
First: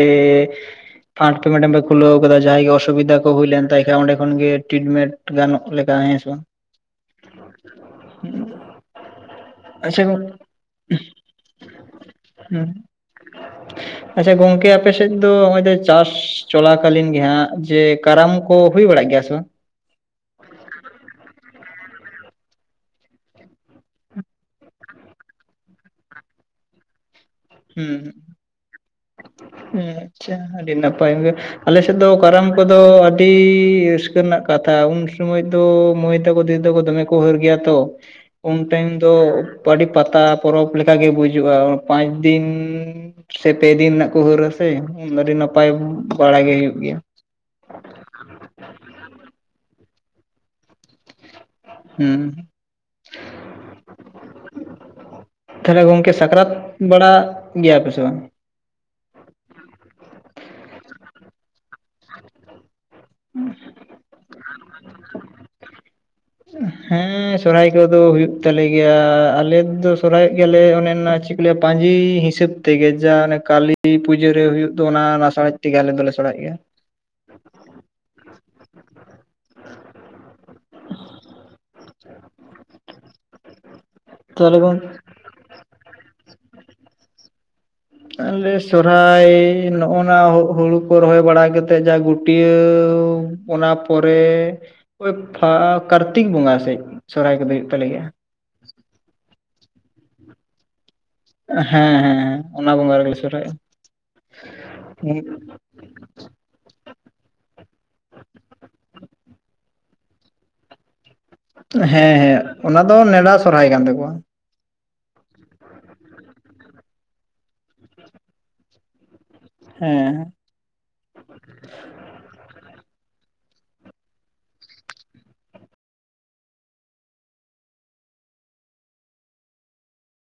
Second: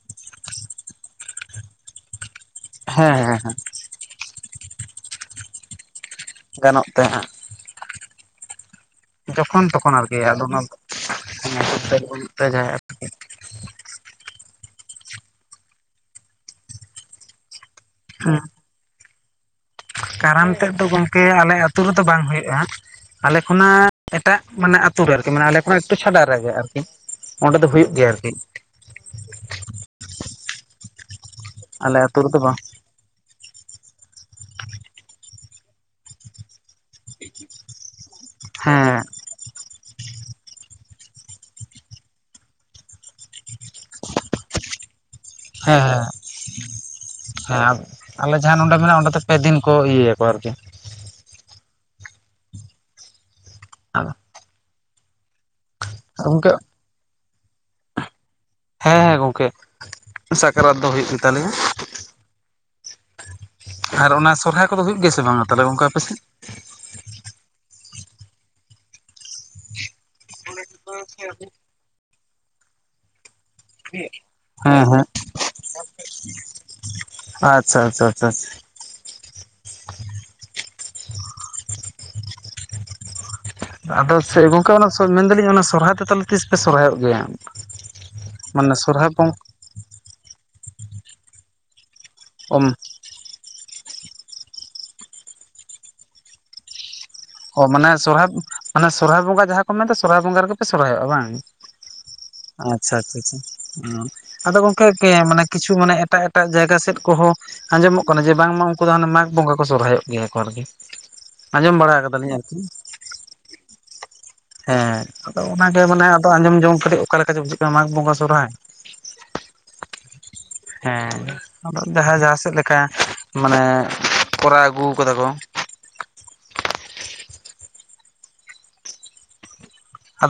ᱯᱷᱟᱸᱴ ᱢᱮᱰᱟᱢ ᱯᱮ ᱠᱷᱩᱞᱟᱹᱣ ᱟᱠᱟᱫᱟ ᱡᱟᱦᱟᱸᱭ ᱜᱮ ᱦᱮᱸ ᱚᱥᱩᱵᱤᱫᱟ ᱠᱚ ᱦᱮᱸ ᱦᱩᱭ ᱦᱮᱸ ᱞᱮᱱ ᱛᱟᱭ ᱡᱟ ᱚᱸᱰᱮ ᱠᱷᱚᱱ ᱜᱮ ᱴᱤᱴᱢᱮᱱᱴ ᱜᱟᱱᱚᱜ ᱞᱮᱠᱟ ᱦᱮᱸᱥᱮ ᱜᱟᱱᱚᱜ ᱛᱮᱸᱦᱟᱜ ᱡᱚᱠᱷᱚᱱ ᱛᱚᱠᱷᱚᱱ ᱟᱪᱪᱷᱟ ᱟᱨᱠᱤ ᱦᱩᱸ ᱟᱰᱚ [inaudible] [inaudible] ᱟᱪᱷᱟ ᱜᱚᱝᱠᱮ ᱟᱯᱮ ᱥᱮᱫ ᱫᱚ ᱱᱚᱜ-ᱚᱭ ᱪᱟᱥ ᱪᱚᱞᱟᱠᱟᱞᱤᱱ ᱜᱮᱦᱟᱸᱜ ᱡᱮ ᱠᱟᱨᱟᱢ ᱠᱚ ᱦᱩᱭ ᱵᱟᱲᱟᱜ ᱜᱮᱭᱟ ᱥᱮ ᱵᱟᱝ ᱠᱟᱨᱟᱢ ᱛᱮᱫ ᱫᱚ ᱜᱚᱢᱠᱮ ᱟᱞᱮ ᱟᱹᱛᱩ ᱨᱮᱫᱚ ᱵᱟᱝ ᱦᱩᱭᱩᱜ-ᱟ ᱟᱞᱮ ᱠᱷᱚᱱᱟᱜ ᱮᱴᱟᱜ ᱢᱟᱱᱮ ᱟᱛᱩ ᱨᱮ ᱟᱨᱠᱤ ᱢᱟᱱᱮ ᱟᱞᱮ ᱠᱷᱚᱱᱟᱜ ᱮᱠᱴᱩ ᱪᱷᱟᱰᱟ ᱨᱮᱜᱮ ᱟᱨᱠᱤ ᱚᱸᱰᱮ ᱫᱚ ᱦᱩᱭᱩᱜ ᱜᱮᱭᱟ ᱟᱨᱠᱤ ᱦᱩᱸ ᱟᱪᱷᱟ ᱟᱹᱰᱤ ᱱᱟᱯᱟᱭ ᱜᱮ ᱟᱞᱮ ᱥᱮᱫ ᱫᱚ ᱟᱹᱛᱩ ᱨᱮᱫᱚ ᱠᱟᱨᱟᱢ ᱵᱟᱝ ᱠᱚᱫᱚ ᱟᱹᱰᱤ ᱨᱟᱹᱥᱠᱟᱹ ᱨᱮᱱᱟᱜ ᱠᱟᱛᱷᱟ ᱩᱱ ᱥᱚᱢᱚᱭ ᱫᱚ ᱢᱟᱹᱭ ᱛᱟᱠᱚ ᱫᱤᱫᱤ ᱛᱟᱠᱚ ᱫᱚᱢᱮ ᱩᱦᱟᱹᱨ ᱜᱮᱭᱟ ᱛᱚ ᱩᱱ ᱴᱟᱭᱤᱢ ᱦᱮᱸ ᱫᱚ ᱯᱟᱰᱤ ᱯᱟᱛᱟ ᱯᱚᱨᱚᱵᱽ ᱞᱮᱠ ᱜᱮ ᱵᱩᱡᱩᱜ-ᱟ᱾ ᱯᱟᱸᱪᱫᱤᱱ ᱥᱮ ᱯᱮ ᱫᱤᱱ ᱨᱮᱱᱟᱜ ᱠᱚ ᱦᱟᱹᱨᱟᱥᱮ ᱟᱹᱰᱤ ᱱᱟᱯᱟᱭ ᱵᱟᱲᱟ ᱜᱮ ᱦᱩᱭᱩᱜ ᱜᱮᱭᱟ ᱥᱟᱵ ᱟᱞᱮ ᱡᱟᱦᱟᱸ ᱱᱚᱰᱮ ᱠᱷᱚᱱᱟᱜ-ᱟ ᱚᱸᱰᱮ ᱫᱚ ᱯᱮᱫᱤᱱ ᱠᱚ ᱤᱭᱟᱹᱭᱟᱠᱚ ᱟᱨᱠᱤ ᱦᱩᱸ ᱟᱵ ᱛᱟᱦᱚᱞᱮ ᱜᱚᱝᱠᱮ ᱥᱟᱠᱨᱟᱛ ᱵᱟᱲᱟᱜ ᱜᱮᱭᱟᱯᱮ ᱥᱮ ᱵᱟᱝ ᱦᱮᱸ ᱦᱮᱸ ᱜᱚᱝᱠᱮ ᱥᱟᱠᱨᱟᱛ ᱫᱚ ᱦᱩᱭᱩᱜ ᱜᱮᱛᱟᱞᱮᱭᱟ ᱦᱩᱸ ᱟᱨ ᱚᱱᱟ ᱥᱚᱨᱦᱟᱭ ᱠᱚᱫᱚ ᱦᱩᱭᱩᱜ ᱜᱮᱭᱟᱥᱮ ᱵᱟᱝᱟ ᱛᱟᱦᱚᱞᱮ ᱚᱱᱠᱟ ᱟᱯᱮᱥᱮᱫ ᱦᱮᱸ ᱥᱚᱨᱦᱟᱭ ᱠᱚᱫᱚ ᱦᱩᱭᱩᱜ ᱛᱟᱞᱮ ᱜᱮᱭᱟ ᱟᱞᱮ ᱛᱮᱫᱚ ᱥᱚᱨᱦᱟᱭᱚᱜ ᱜᱮᱭᱟᱞᱮ ᱚᱱᱮ ᱦᱮᱸ ᱪᱮᱫ ᱞᱟᱹᱭᱟᱠᱚ ᱯᱟᱸᱡᱤ ᱦᱤᱥᱟᱹᱵ ᱛᱮᱜᱮ ᱡᱟ ᱚᱱᱮ ᱠᱟᱞᱤ ᱛᱤ ᱯᱩᱡᱟᱹ ᱨᱮ ᱦᱩᱭᱩᱜ ᱫᱚ ᱦᱮᱸ ᱚᱱᱟ ᱱᱟᱥᱟᱲᱮᱡ ᱛᱮᱜᱮ ᱟᱞᱮ ᱫᱚᱞᱮ ᱥᱮᱲᱟᱭᱮᱫ ᱜᱮᱭᱟ ᱟᱪᱷᱟ ᱟᱪᱷᱟ ᱟᱪᱷᱟ ᱟᱫᱚ ᱥᱮ ᱛᱟᱦᱚᱞᱮ ᱜᱚᱝᱠᱮ ᱜᱚᱝ ᱚᱱᱮ ᱢᱮᱱᱫᱟᱞᱤᱧ ᱚᱱᱟ ᱥᱚᱨᱦᱟᱭ ᱛᱟᱦᱞᱮ ᱛᱤᱥ ᱯᱮ ᱥᱚᱨᱦᱟᱭᱚᱜ ᱜᱮᱭᱟ ᱟᱞᱮ ᱢᱟᱱᱮ ᱥᱚᱨᱦᱟᱭ ᱵᱚᱝ ᱱᱚᱜ ᱱᱟ ᱦᱩᱲᱩ ᱠᱚ ᱨᱚᱦᱚᱭ ᱵᱟᱲᱟ ᱠᱟᱛᱮᱫ ᱡᱟ ᱜᱩᱴ ᱚ ᱯᱟᱹᱴᱭᱟᱹᱣ ᱚᱱᱟ ᱯᱚᱨᱮ ᱳᱭ ᱠᱟᱨᱛᱤᱠ ᱵᱚᱸᱜᱟ ᱥᱮᱫ ᱚ ᱢᱟᱱᱮ ᱥᱚᱨᱦᱟᱭ ᱢᱟᱱᱮ ᱥᱚᱨᱦᱟᱭ ᱵᱚᱸᱜᱟ ᱡᱟᱦᱟᱸ ᱠᱚ ᱢᱮᱱᱫᱟ ᱥᱚᱨᱦᱟᱭ ᱵᱚᱸᱜᱟ ᱨᱮᱜᱮᱯᱮ ᱥᱚᱨᱦᱟᱭᱚᱜ-ᱟ᱾ ᱵᱟᱝ ᱦᱮᱸ ᱦᱮᱸ ᱦᱮᱸ ᱚᱱᱟ ᱟᱪᱷᱟ ᱵᱚᱸᱜᱟ ᱨᱮᱜᱮᱞᱮ ᱟᱪᱷᱟ ᱥᱚᱨᱦᱟᱭᱚᱜᱼᱟ ᱟᱫᱚ ᱜᱚᱝᱠᱮ ᱦᱮᱸ ᱠᱮᱸ ᱠᱤᱪᱷᱩ ᱢᱟᱱᱮ ᱮᱴᱟᱜ ᱮᱴᱟᱜ ᱡᱟᱭᱜᱟ ᱥᱮᱫ ᱠᱚᱦᱚᱸ ᱟᱸᱡᱚᱢᱚᱜ ᱠᱟᱱᱟ ᱡᱮ ᱵᱟᱝᱢᱟ ᱩᱱᱠᱩ ᱫᱚ ᱦᱮᱸ ᱢᱟᱜᱽ ᱵᱚᱸᱜᱟ ᱠᱚ ᱥᱚᱨᱦᱟᱭᱚᱜ ᱜᱮᱭᱟᱠᱚ ᱟᱨᱠᱤ ᱟᱸᱡᱚᱢ ᱵᱟᱲᱟ ᱠᱟᱫᱟᱞᱤᱧ ᱦᱮᱸ ᱟᱨᱠᱤ ᱚᱱᱟ ᱫᱚ ᱱᱮᱰᱟ ᱥᱚᱨᱦᱟᱭ ᱠᱟᱱ ᱛᱟᱠᱚᱣᱟ ᱦᱮᱸ ᱟᱫᱚ ᱚᱱᱟᱜᱮ ᱢᱟᱱᱮ ᱟᱫᱚ ᱟᱸᱡᱚᱢ ᱡᱚᱝ ᱠᱟᱹᱴᱤᱡ ᱚᱠᱟ ᱞᱮᱠᱟ ᱪᱚ ᱵᱩᱡᱷᱟᱹᱜ ᱠᱟᱱᱟ ᱢᱟᱜᱽ ᱵᱚᱸᱜᱟ ᱥᱚᱨᱦᱟᱭ ᱦᱮᱸ ᱦᱮᱸ ᱡᱟᱦᱟᱸ ᱡᱟᱦᱟᱸ ᱥᱮᱫ ᱞᱮᱠᱟ ᱢᱟᱱᱮ ᱠᱚᱨᱟᱣ ᱟᱹᱜᱩ ᱠᱟᱫᱟ ᱠᱚ ᱟᱫᱚ